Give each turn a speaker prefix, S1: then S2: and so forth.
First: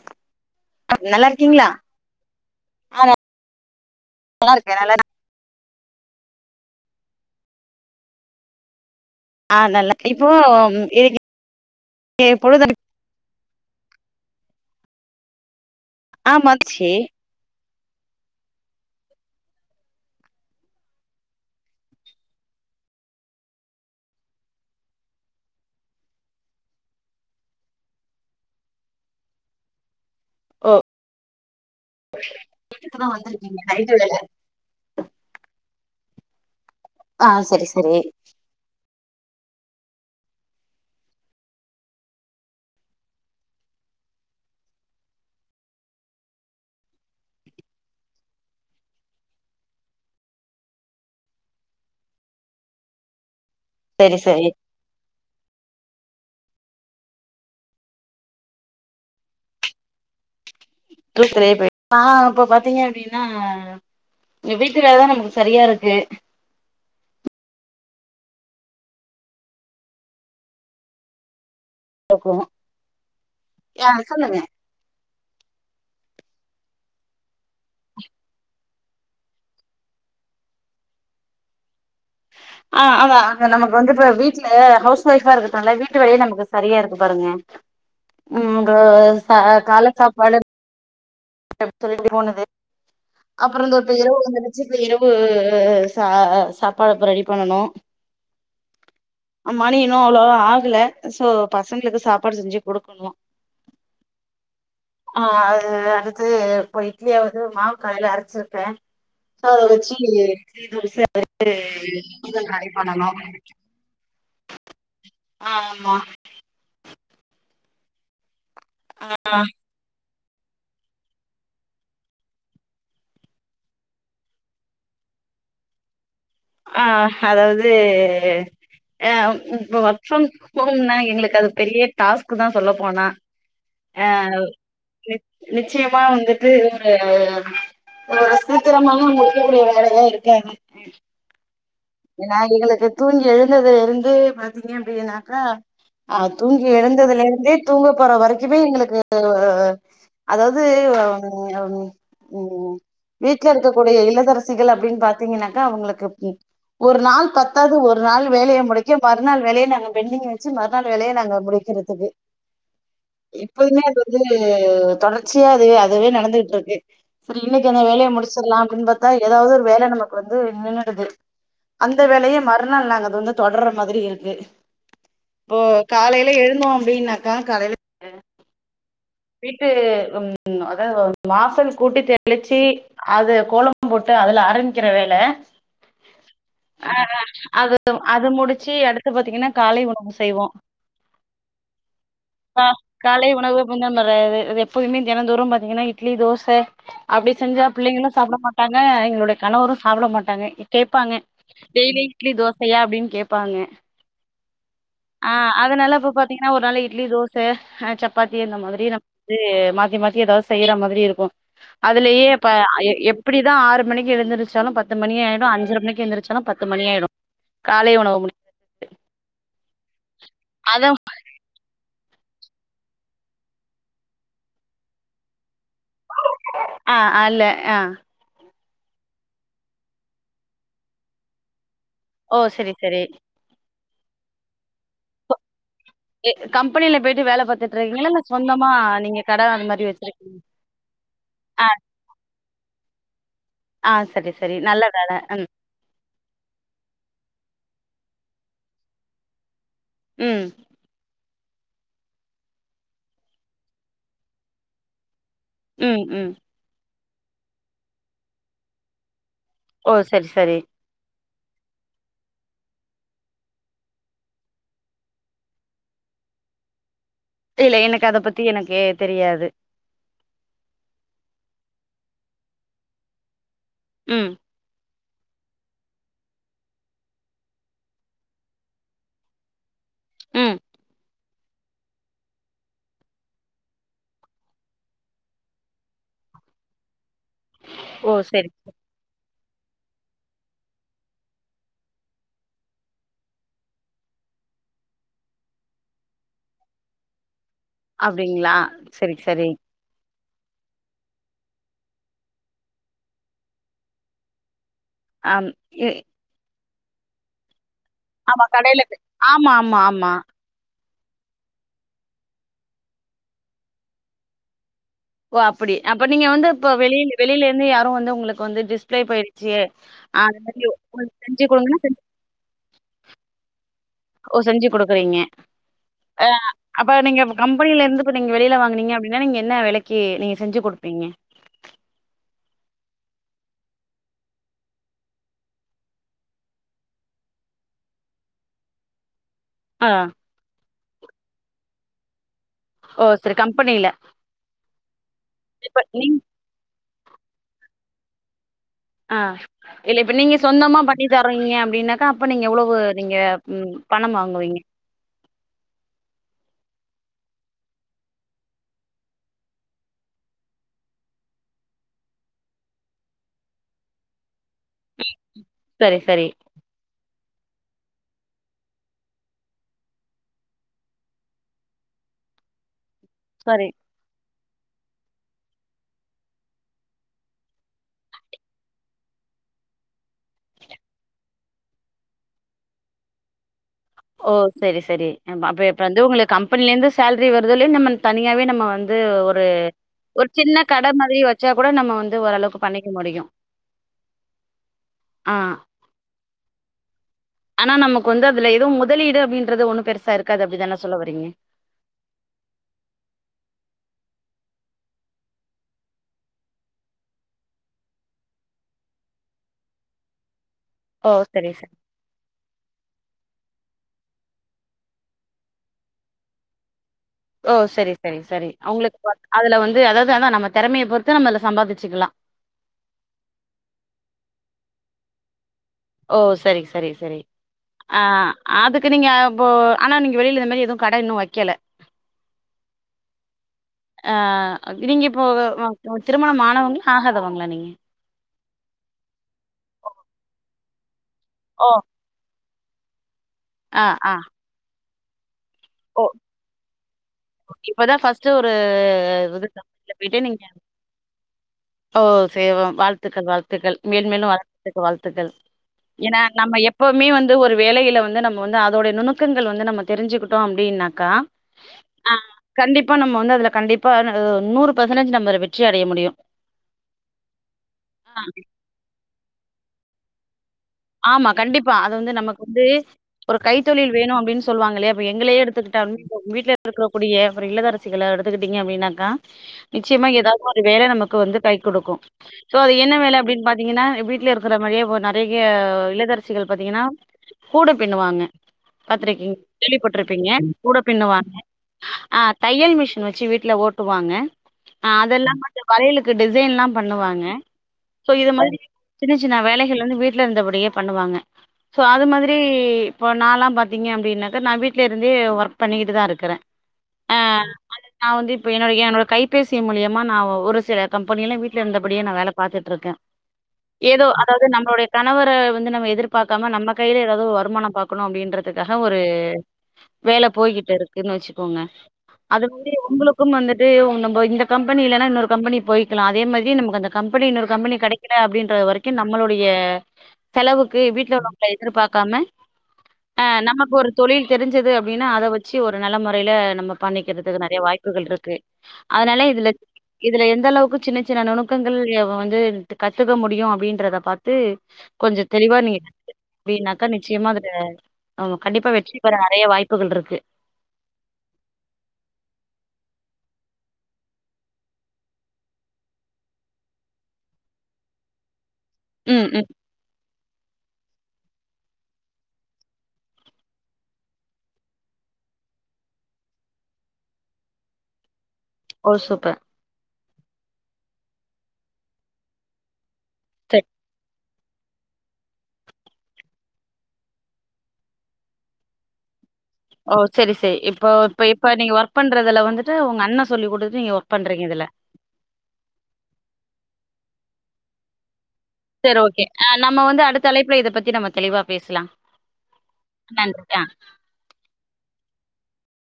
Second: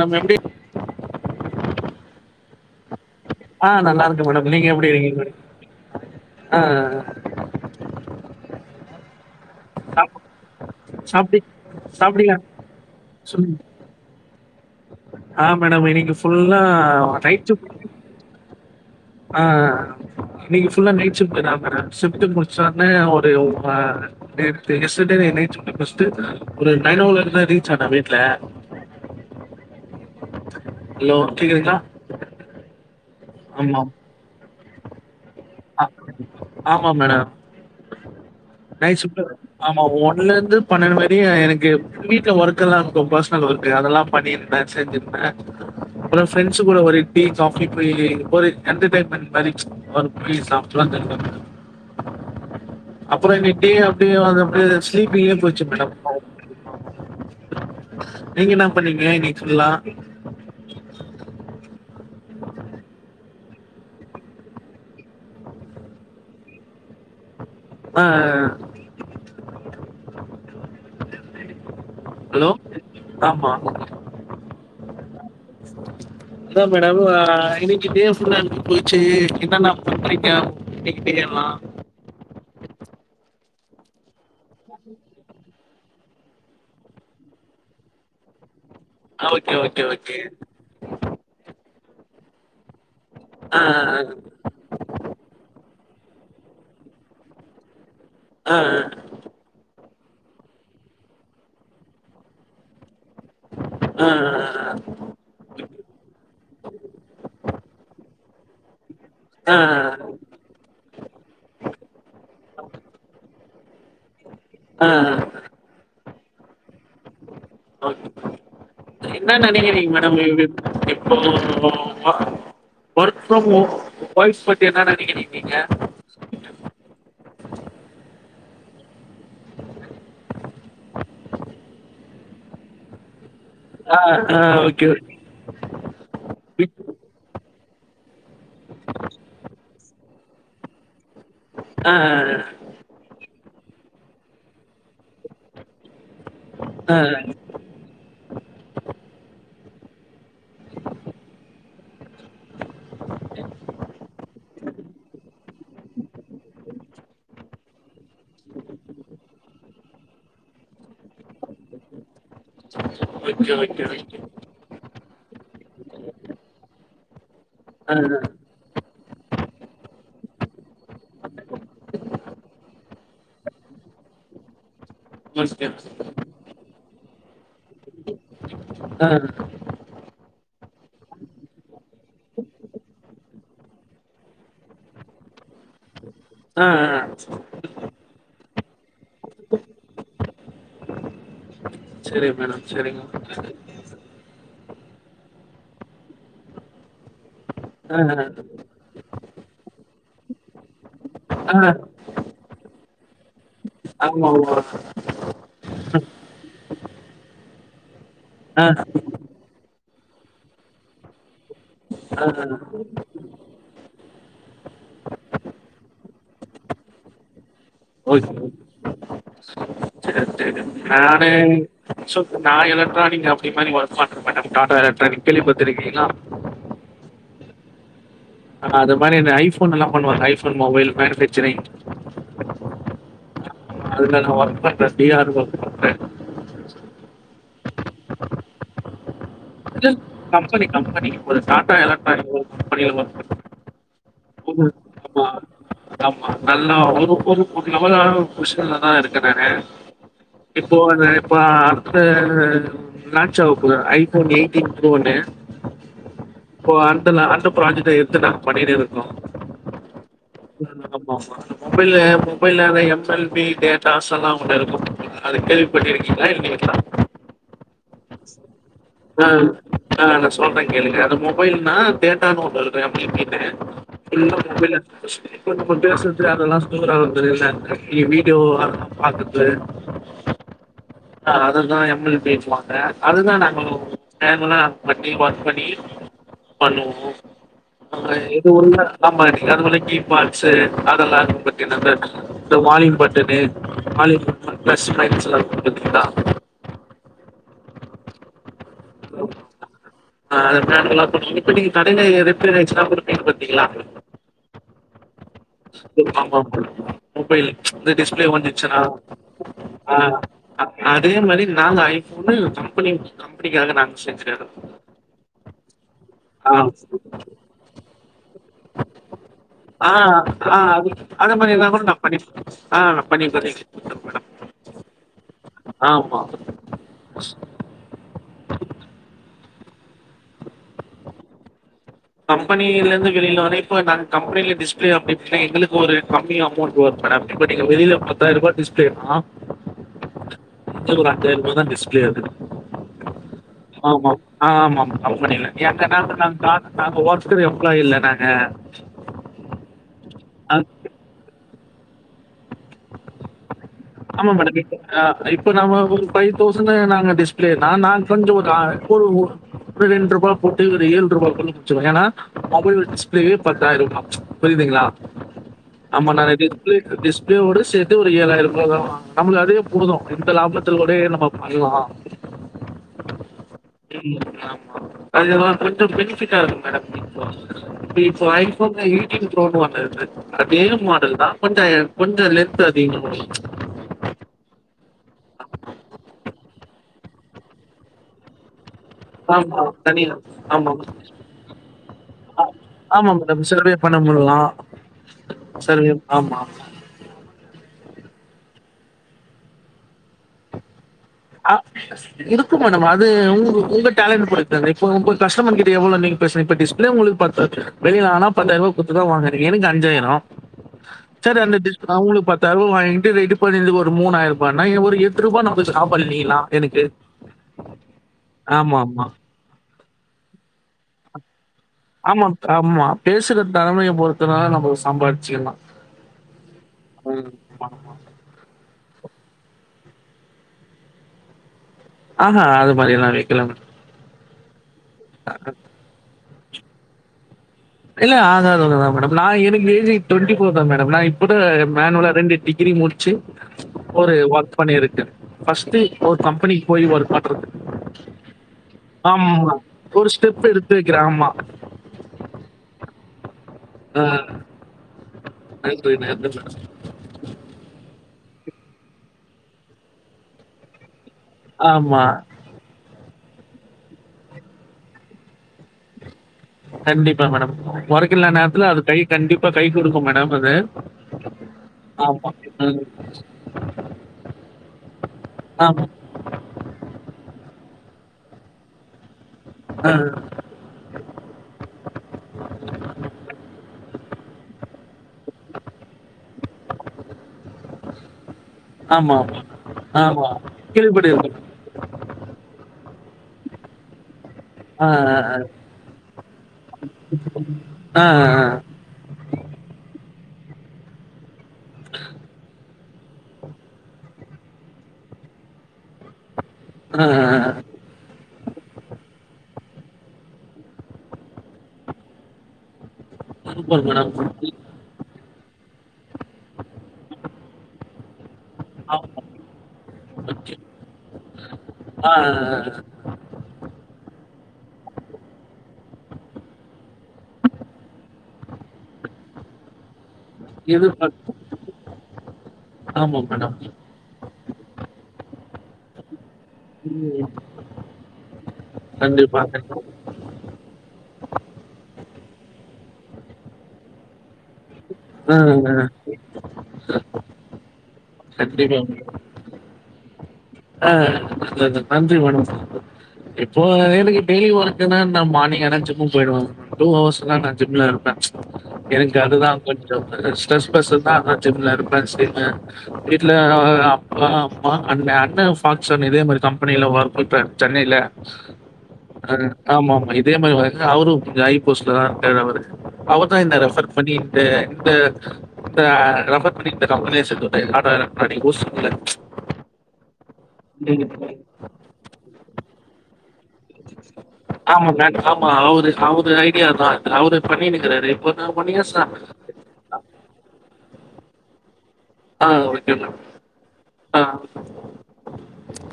S1: நம்ம எப்டி
S2: நல்லாருக்கீங்ளா ஆமா
S1: ஆ நல்லா இருக்க மேடம் நீங்க எப்டி இருக்கிங்க ஆ ஆ
S2: ஆ நல்லார்க்க
S1: சாப்
S2: இப்போ [inaudible]
S1: சொல்லுங் ஆ மேடம் இன்னைக்கு
S2: ஆமா
S1: ஃபுல்லா
S2: ச்சி
S1: நைட் ஷிப்ட் ஆ ஆ ஆ இன்னைக்கு ஃபுல்லா நைட் ஷிப்ட் தா மேடம் ஷிப்ட் முடிச்சா தா ஒரு ஆ நேத்து எஸ்டர்டே நைட்டு ஷிப்ட் ஃபஸ்டு ஒரு நய்னோ கிளாக் தா ரீச் ஆனா வீட்ல ஹலோ கேக்குதுங்களா
S2: போய்ட்டு இப்போத வந்துருக்கீங்க நைட்டு வேல
S1: ஆமா
S2: ஆ
S1: மேடம்
S2: சரி சரி
S1: நைட் ஷிப்ட் ஆமா ஒன்லந்து பணண்டு வரையு எனக்கு வீட்ல ஒர்க்கெல்லா இருக்கு பர்சனல் ஒர்க்கு அதெல்லா பண்ணிருந்த செஞ்சிருந்த அப்றோ ஃப்ரெண்ட்ஸ் கூட ஒரு டீ காஃபி போய் ஒரு என்டர்டைமன் மாரி ஒரு போய் சாப்ட்ரலான்ருந்த மேடம் அப்றோ இனைக் டே அப்டியே
S2: சரி
S1: வந்த
S2: சரி
S1: அப்டியே ஸ்லீப்பிங்லியே போச்சு மேடம் நீங்கென்ன பண்ணீங்க இன்னிக்கு ஃபுல்லா
S2: டு செரியா [unintelligible] இப்ப பாத்தீங்க அப்டினா எ வீட்டு வேலதா நமக்கு சரியா இருக்கு
S1: ஆ ஆ ஆ
S2: டக்கு
S1: ஹலோ? ஆமா.
S2: ஆ சொல்லுங்க
S1: அதா மேடம் ஆ இன்னைக்கு டே ஃபுல்லா போச்சே என்னன்னா பண்றீங்க என்கிட்டயே ஆ
S2: [inaudible] ஆ அதா அங்க நமக்கு வந்து இப்போ வீட்ல ஹவுஸ் ஒய்ஃப் ஆ இருக்கட்டுல்ல வீட்டு வேலையே நமக்கு சரியா இருக்கு பாருங்க உங்க
S1: ஆ
S2: சா
S1: ஓகே, ஓகே,
S2: கால
S1: ஓகே.
S2: சாப்பாடு [unintelligible] திரும்பி போனது
S1: ஆ,
S2: அப்றோ இந்த
S1: ஆ,
S2: இரவு வந்துருச்சி இப்ப இரவு சா சாப்பாடு இப்ப ரெடி பண்ணனு
S1: ஆ ஆ
S2: மணி இன்னு அவ்ளோவா ஆகல சோ பசங்களுக்கு சாப்பாடு செஞ்சி குடுக்கணு
S1: ஆ ஆ ஆ
S2: ஆ அது அடுத்து இப்ப இட்லியாவது மாவு காலைல அரச்சிருப்பே சோ
S1: ஆ ஆ
S2: அத வச்சி இட்லி தோச வந்து [unintelligible] பண்ணனு
S1: ஆ ஆ
S2: ஆ ஆமா
S1: என்ன நெனைக்கிறீங்க மேடம் எப்போ மா ஒர்க் ப்ரம் ஹோம் பாய்ஸ் பத்தி என்ன நெனைக்ரீங் நீங்க
S2: ஆ அதாவது ஆ இப்ப ஒர்க் ஃப்ரம் ஹோம்னா எங்களுக்கு அது பெரிய டாஸ்க் தா சொல்ல போனா ஆ நி நிச்சயமா வந்துட்டு
S1: வித்
S2: ஒரு இவ்ளோ சீக்கிரமாவு ஒரே ஒரு வேலைல இருக்கேன்னு
S1: ஆ
S2: ஏனா
S1: ஆ
S2: எங்களுக்கு தூங்கி எழுந்ததுல இருந்து பாத்தீங்க அப்டினா க ஆ தூங்கி
S1: ஆ
S2: எழுந்ததுலந்தே தூங்க போற வரைக்குமே எங்களுக்கு அதாவது அ ம் வீட்டுல இருக்கக்க கூடிய இல்லதரசிகள் அப்டின்னு பாத்தீங்கன்னாக்கா அவங்களுக் க்கு ஒரு நாள் பத்தாது ஒரு நாள் வேலைய முடிக்க மறுநாள் வேலைய நாங்க பெண்டிங் வ ச்சி மறுநாள் வேலைய நாங்க முடிக்கிறதுக்கு
S1: ஓகே,
S2: எப்பதுமே
S1: ஓகே,
S2: அது
S1: ஓகே.
S2: வந்து ஆ தொடர்ச்சியா அது அதுவே நடந்துகிட்டு இருக்கு சரி இன்னைக்கு அந்த
S1: ஆ ஆ
S2: வேலைய முடிச்சிரலாம் அப்டின்னு பாத் தா ஏதாவது ஒரு வேல நமக்கு வந்து [unintelligible] து அந்த வேலைய மறுநாள் நாங்க அது வந்து தொடர்ற மாரி இருக்கு இப்போ
S1: ஓகே.
S2: காலையில எழுந்தோ அப்டின்னாக்கா காலைல
S1: ஆ
S2: வீட்டு ம் அதாவது வாசல் கூட்டி தெளிச்சு அது கோலம் போட்டு அதுல ஆரம்பிக்கிற வேல ஆ ஆ அது அது முடிச்சு அடுத் து பாத்தீங்கன்னா காலை உணவு செய்வோம்
S1: சரி மேடம்,
S2: கா
S1: சரிங்க.
S2: காலை உணவு [unintelligible] எப்பயுமே தெனந்தோறும் பாத்தீங்கன்னா இட்லி தோச அப்டி செஞ்சா
S1: ஆ
S2: பிள்ளைங்களு சாப்ட மாட்டாங்க எங்களுடைய கணவரு சாப்ட மாட்டாங்க கேப்பாங்க
S1: ஆ ஆ
S2: டெய்லி இட்லி தோசையா அப்டின்னு கேப்பாங்க
S1: ஆமாமா.
S2: ஆ அதனால இப்ப பாத்தீங்கன்னா ஒரு நாள் இட்லி தோசை ஆ சப்பாத்தி இந்த
S1: ஆ
S2: மாதிரி நம் அது மாத்தி மாத்தி ஏதாவது செய்யற மாதிரி இருக்கு
S1: ஆ
S2: அதுலேயே இப்ப எப்டி தா ஆறு மணிக்கு எழுந்திரச்சாலும் பத்து மணி ஆயிடும் அஞ்சர மணிகெழுந்திரச்சாலும் பத்து மணி ஆயிடும்
S1: ஓகே செரி செரி
S2: அத
S1: நானு சோ நா எலக்ட்ரானிக் அப்டி மாரி ஒர்க் பண்ற [unintelligible] கேள்வி பட்டுருக்கீங்களா
S2: ஆ அல்ல ஆ
S1: அது மாரி இந்த ஐபோன் எல்லாம் பண்ணுவாங்க ஐபோன் மொபைல் மேனுபேக்சரிங்
S2: ஓ செரி செரி
S1: அதுனால ஓர்க் பண்ற டி ஆர் [unintelligible]
S2: எ கம்பெனியில போயிட்டு வேல பத்துட்டு இருக்கீங்களா இல்ல சொந்தமா நீங்க கட அது மாரி
S1: இல்ல
S2: வச்சிருக்கீங்
S1: கம்பெனி கம்பெனி ஒரு
S2: ஆ
S1: டாடா எலக்ட்ரானிக் கம்பெனில ஒர்க் பண்ற
S2: ஆ சரி சரி
S1: புது
S2: நல்ல வேல
S1: ஆமா ஆமா நல்லா ஒரு பொறுப்புல்லா லெவல் போசிஸன்ல தா இருக்கேன் நானு
S2: ம்
S1: இப்போ அது இப்ப அடுத்த லான்ச் ஆக போது ஐபோன் எயிட்டீன் புரோ ஒண்ணு
S2: ம் ம்
S1: இப்ப அந்தல அந்த ப்ராஜெக்ட எடுத்து நாங்க பண்ணிட்டு இருக்கோ
S2: ஓ செரி செரி
S1: [unintelligible] ஆமா ஆமா மொபைல்ல மொபைல்லானவே எம்எல்பி டேட்டாஸ்ல்லா ஒண்ணு இருக்கு அது கேள்வி பட்ருகிங்களா இல்லையா
S2: இல்ல எனக்கு அத பத்தி எனக்கு
S1: ஆ.
S2: தெரியாது
S1: ஆ நா சொல்ற கேளுங்க அது மொபைல்ன்னா டேட்டான்னு ஒண்ணு இருக்கு [unintelligible]
S2: ம்
S1: இல்ல மொபைல் [unintelligible] இப்ப நம்ப பேசறது அதெல்லா ஸ்டோர் ஆகுதுலா வீடியோ அதெல்லா பாக்கறது
S2: ம்
S1: ஆ அததா எம் எல் பி ன்னு சொல்லுவாங்க அதுதா நாங்க மேனுவல் ஆ [unintelligible] ஒர்க் பண்ணி பண்ணுவோம்
S2: ஓ
S1: [unintelligible] இது
S2: சரி
S1: உள்ள ஆமா அது உள்ள கீ பாட்ர்ஸ்சு அதெல்லா பத்தி நாங்க இந்த வாலியூம் பட்டனு வாலியூம் ல பிளஸ் மைனஸ்ல இருக்கு பாத்ருக்கிங்களா
S2: அப்டிங்ளா செரி செரி
S1: ஆ [inaudible] இப்பதிக்கி கடையில ரிப்பேர் ஆயிச்சுன்னா குடுப்பீங்க பாத்தீங்ளா
S2: ஆம் இ
S1: ஆமா மொபைல் இந்த டிஸ்ப்ளே
S2: ஆமா
S1: ஒடஞ்சிச்சுன்னா
S2: கடையில போய்- ஆமா ஆமா
S1: ஆ
S2: ஆமா
S1: அதே மாரி நாங்க ஐபோனு கம்பனி கம்பனிக்காக நாங்க செஞ்சி தரோ
S2: ஓ அப்டி அப்ப நீங்க வந்து இப்ப வெளில வெளில இர்ந்து யாரு வந்து உங்ளுக்கு வந்து டிஸ்ப்ளே போயிடுச்சி
S1: ஆ ஆ அது மாரின கூட நா பண்ணிப் ஆ பண்ணி பண்ணி குடுத்துருவேன் மேடம்.
S2: ஓ செஞ்சு குடுக்றீங்க
S1: ஆமா.
S2: அ அப்ப நீங்க கம் கம்பெனில இருந்து இப்ப நீங்க வெளில வாங்குனீங்க அப்டின்னா நீங்க என்ன வெலைக்கு நீங்க செஞ்சு குடுப்பீங்க
S1: கம்பெனில இர்ந்து வெளில வந்து இப்போ நாங்க கம்பெனில டிஸ்ப்ளே அப்டினா எங்களுக்கு ஒரு கம்மி அமொண்ட் [inaudible] மேடம் இப்ப வெளில பத்தாயிர ருபா டிஸ்ப்ளேன
S2: ஆ
S1: இங்க ஒரு அஜ்ஜாயிர ரூவதா டிஸ்ப்ளே ஆவுது
S2: ஓ சரி கம்பெனில
S1: ஆமா ஆமா ஆமா கம்பெனில
S2: இப்ப
S1: எந்த
S2: நீங்
S1: நேரத்துல நாங்க ஒர்க்ஸ்ரு எம்ப்ளாயி இல்ல நாங்க
S2: ஆ இல்ல இப்ப நீங்க சொந்தமா பண்ணி தாரிங்க அப்டின்னாக்கா அப்ப நீங்க எவ்ளோவு நீங்க ம் பணம்
S1: ஆமா மேடம்
S2: வாங்குவீங்க
S1: இப்ப ஆ இப்ப நம்ம ஒரு ஃபைவ் தௌசண்னு நாங்க டிஸ்ப்ளேன நாங் கொஞ்சோ ஒரு ஒரு ரெண்டு ரூபா போட்டு ஒரு ஏழ்ட் ரூபா குள்ள முச்சுருவ ஏனா மொபைல் டிஸ்ப்ளேவே பத்தாய்ர ருபா புரிதுங்ளா
S2: சரி
S1: ஆமா நா
S2: சரி
S1: டிஸ்ப்ளே டிஸ்ப்ளே ஓட சேத்து ஒரு ஏழாயிரம் அவ்ளோதா வாங்குவ நம்மளு அதுவே போது இந்த லாபத்லோடயே நம்ம பண்லா
S2: சரி
S1: ம் ஆமா அது கொஞ்சோ பெனிஃபிட்ட இருக்கு மேடம் இப்போ இப்போ ஐபோன் ல எய்ட்டின் ப்ரோனுவாங்க அந்த அதே மாடல் தா கொஞ்ச கொஞ்ச லெந்த் அதிகம
S2: ஓ செரி செரி அப்ப இப்ப வந்து உங்ளுக்கு கம்பெனில இந்து ஸேல்ரி வர்தோ இல்லயோ நம்ம தனியாவே நம்ம வந் து ஒரு
S1: ஆமா. தனியா
S2: ஒரு சின்ன
S1: ஆமா.
S2: கட மாதிரி வச்சா கூட நம்ம வந்து
S1: ஆ
S2: ஓரளவுக்கு பண்ணிக்க
S1: ஆமா
S2: முடியு
S1: மேடம். சர்வே பண்ண முட்லா
S2: ஆ
S1: செரி ஆமா
S2: அனா நமக்கு வந்து அதுல எதுவு முதலீடு அப்டின்றது ஒண்ணு பெருசா இருக்காது அப்டி தான சொல்ல வரீங்க
S1: ஆ இருக்கு மேடம் நம்ம அது உங்க உங்க டேலன்ட் பொறுத்து இப்போ உங்க கஸ்டமர் கிட்ட எவ்ளோ இன்னிக்கு பேஸ் இப்ப டிஸ்ப்ளே உங்களுக் பத்து வெளிலா அனா பத்தாயிர ருவா குட்த்துதா வாங்றீங்க எனக்கு அஞ்சாயிரோ
S2: ஓ
S1: செரி
S2: சரி
S1: அந்த
S2: சரி
S1: டிஸ் அவுங்களு பத்தாயிர ருவா வாங்கிட்டு ரெடி பண்ணிதுக்கு ஒரு மூணாயிர ருபா நா ஒரு எட் ருபா நமக்கு இப்ப லாபோ இல்லிங்ளா எனக்கு
S2: ஓ செரி செரி செரி
S1: ஆமாமா.
S2: அவுங்ளுக்கு அதுல வந்து அதாவது அனா நம்ம தெறமைய பொறுத்து நம்ம அதுல சம்பாதி
S1: ஆமா ஆமா பேசுற தெறமைய பொறுத்துதா நம்ம சம்பாத்ச்சுக்லா
S2: ஓ செரி செரி செரி
S1: ஆமா.
S2: ஆ அதுக்கு நீங்க அப்போ ஆனா நீங்க வெளில இந்த மாதிரி எதுவு கட இன்னு வைக்கல
S1: ஆஹ அது மாரிலா வைக்கல
S2: ஆ நீங்க இப்போ திருமணம் ஆனவங்ளா ஆகாதவங்ளா நீங்க
S1: இல்ல ஆகாதவங்கத மேடம் நா எனக்கு ஏஜ் டுவென்டி ஃபோர் தா மேடம் நா இப் பதா
S2: ஓ
S1: மேனுவல ரெண்டு டிகிரி முடிச்சு
S2: ஆ ஆ
S1: ஒரு ஒர்க் பண்ணிருக்க ஃபர்ஸ்டடு
S2: ஓ
S1: ஒரு கம்பெனிக்கு போய் ஒர்க் பாத்துருந்து
S2: இப்பதா ஃபர்ஸ்ட் ஒரு கப்பெனில போய்ட்டு நீங்க
S1: ர்க்குற ஆமா
S2: ஓ செய்வோம் வாழ்த்துக்கள் வாழ்த்துக்கள்
S1: ஆ
S2: மேலு மேலு வளர்ரதுக்கு வாழ்த்துக்கள்
S1: நன்றி, நன்றி
S2: ஏன்னா நம்ம
S1: மேடம்.
S2: எப் எப்போவுமே வந்து ஒரு வேலையில வந்து நம்ம வந்து அதோடைய நுணுக்கங்கள் வந்து நம்ம தெரிஞ்சுக்குட்டோ அப்டின்னாக்கா
S1: ஆமா
S2: ஆ கண்டிப்பா நம்ம வந்து அதுல கண்டிப்பா அதுல நூறு பர்சன்டேஜ் நம்ம வெற்றி அடைய முடியு
S1: கண்டிப்பா மேடம் ஒர்க்கில்லா நேர்த்துல அது கை கண்டிப்பா கை குடுக்கு மேடம் அது
S2: ஆமா கண்டிப்பா அது வந்து
S1: ஆமா.
S2: நமக்கு வந்து
S1: ம்.
S2: ஒரு கை தொழில் வேணு அப்டின்னு சொல்லுவாங்களையா இப்ப எங்களே
S1: ஆமா.
S2: எடுத்துக்கிட்டாலு உங்க வீட்ல இருக்க கூடிய ஒரு இல்லத்தரசிகல எடுத்துக்கிட்டிங்க அப்டின்னாக்கா
S1: ஆ.
S2: நிச்சியமா ஏதாவது ஒரு வேல நம்மக் கு வந்து கை குடுக்கு சோ அது என்ன வேல அப்டின்னு பாத்தீங்கன்னா எ வீட்லே இருக்குற மாரியே நறைய யே இல்லத்தரசிகள் பாத்தீங்ன்னா கூட பின்னுவாங்க
S1: ஆமா,
S2: பாத்துருக்கீங்
S1: ஆமா. ஆமா.
S2: கேள்விப்பட்டிருப்பீங்க கூட பின்னு வாங்க
S1: கேள்விப்பட்டிருக்கேன்.
S2: ஆ தையல் மிஷின் வெச்சு வீட்ல ஓட்டுவாங்க ஆ அதெல்லா [unintelligible] வளையலுக்கு டிசைன்லா பண்ணுவாங்க
S1: ஆ, ஆ. ஆ, ஆ,
S2: சோ இது மாரி
S1: ஆ.
S2: சின்ன சின்ன வேலைகள் வந்து வீட் ட்ல இருந்தபடியே பண்ணுவாங்க சோ அது மாதிரி இப்போ நாலாம் பாத்தீங்க அப்டின்னாக்கா நா வீட்லருந்தே ஒர்க் பண்ணிக்கிட்டு தா இருக்குறே
S1: ஆ ஆ ஆ
S2: நா வந்து இப்போ என்னுடைய என்னோட கைபசியே மூலியமா நா ஒரு சில கம்பெனில வீட்ல இருந்தபடியே நா வேல பாத்துட்டுருக்கே
S1: சூப்பர்
S2: ஏதோ
S1: மேடம்.
S2: அதாவது நம்பளோடைய கணவர வந்து நம்ம எதிர்பார்க்காம நம்ம கையில ஏதாவது வருமான பாக்கணு அப்டின்றத் துக்காக ஒரு
S1: ஆமா.
S2: வேல
S1: ஓகே.
S2: போய்கிட்டு இருக்குன்னு வச்சுக்கோங்க
S1: ஆ, ஆ,
S2: அது வந்து
S1: ஆ.
S2: உங்களுக் கு வந்துட்டு உங் நம்ப இந்த கம்பனி இல்லன்னா இன்னொரு கம்பனி போய்கிலா அதே மாதிரி நமக்கு அந்த கம்பனி இன்னொரு கம்பனி கெடைக் குனு அப்படின்றது வரைக்கு நம்மளுடைய செலவுக்கு வீட்ல
S1: எதிர்பார்த்து
S2: உள்ளவங்கள எதிர்பாக்காம
S1: ஆமா
S2: அ
S1: மேடம்.
S2: நமக்கு ஒரு தொழில் தெரிஞ்சது அப்டின்னா அத வச்சு ஒரு நல்ல மொறையில நம்ம
S1: ம்.
S2: பண்ணிக்கிறதுக்கு நறைய வாய்ப்புகள் இருக்கு அதனால
S1: கண்டிப்பா,
S2: இதுல
S1: கண்டிப்பா.
S2: இதுல எந்த அளவுக்கு சின்ன சின்ன நுணுக்கங்கள் வந்து கத்துக்க முடியு அப்படின்றத பாத்து கொஞ்ச
S1: ஆ,
S2: தெளிவா
S1: ஆ.
S2: நீங் [inaudible] அப்படின்னாக்கா நிச்சயமா அதுல அவுங்க கண்டிப்பா வெற்றி பெற நறைய வாய்ப்புகள் இருக்கு
S1: ஆ த த நன்றி வேணு சார் இப்போ எனக்கு டெய்லி ஒர்க்ன்னா நா மார்னிங் ஆனா ஜிம்முக்கு போயிடுவே டூ ஹர்ஸ் தா நா ஜிம்ல இருப்பே எனக்கு
S2: ம் ம்
S1: அதுதா கொஞ்சோம் ஸ்டர்ஸ் ஸ்ட்ரெஸ் ஸ்டெர்ஸ தா நா ஜிம்ல இருப்பே [unintelligible] வீட்ல அ அப்பா அம்மா அண்ண ன்ன ஃபாக்க்ஷோன் இதே மாரி கம்பெனில ஒர்க் பண்றே சென்னையில
S2: ஓ
S1: அ
S2: சூப்பர்
S1: ஆமா ஆமா இதே மாரி ஒர்க் அவரும் கொஞ்சோ ஹை போஸ்ட்ல தா இருக்காரு அவரு அவர்தா
S2: சரி
S1: என்ன ரெஃபர் பண்ணி இந்த இந்த இந்த ரெஃபர் பண்ணி இந்த கம்பெனியே சேத்துவுட்டா [unintelligible]
S2: ஓ செரி செரி இப்போ இப்ப இப்ப நீ ஒர்க் பண்றதுல வந்துட்டு உங்க அண்ண சொல்லி குடுத்து நீங்க ஒர்க் பண்றீங்க இதுல
S1: ஆமா மேம். ஆமா அவரு அவரு ஐடியா தா அவரு பண்ணின்னுருக்குறாரு இப்போ நான் ஒன்
S2: சேர்
S1: இயர்ஸா
S2: ஓகே ஆ நம்ம வந்து அடுத்த அழைப்புல இத பத்தி நம்ம தெளிவா பேசலா
S1: ஆ ஓகே மேம் ஆ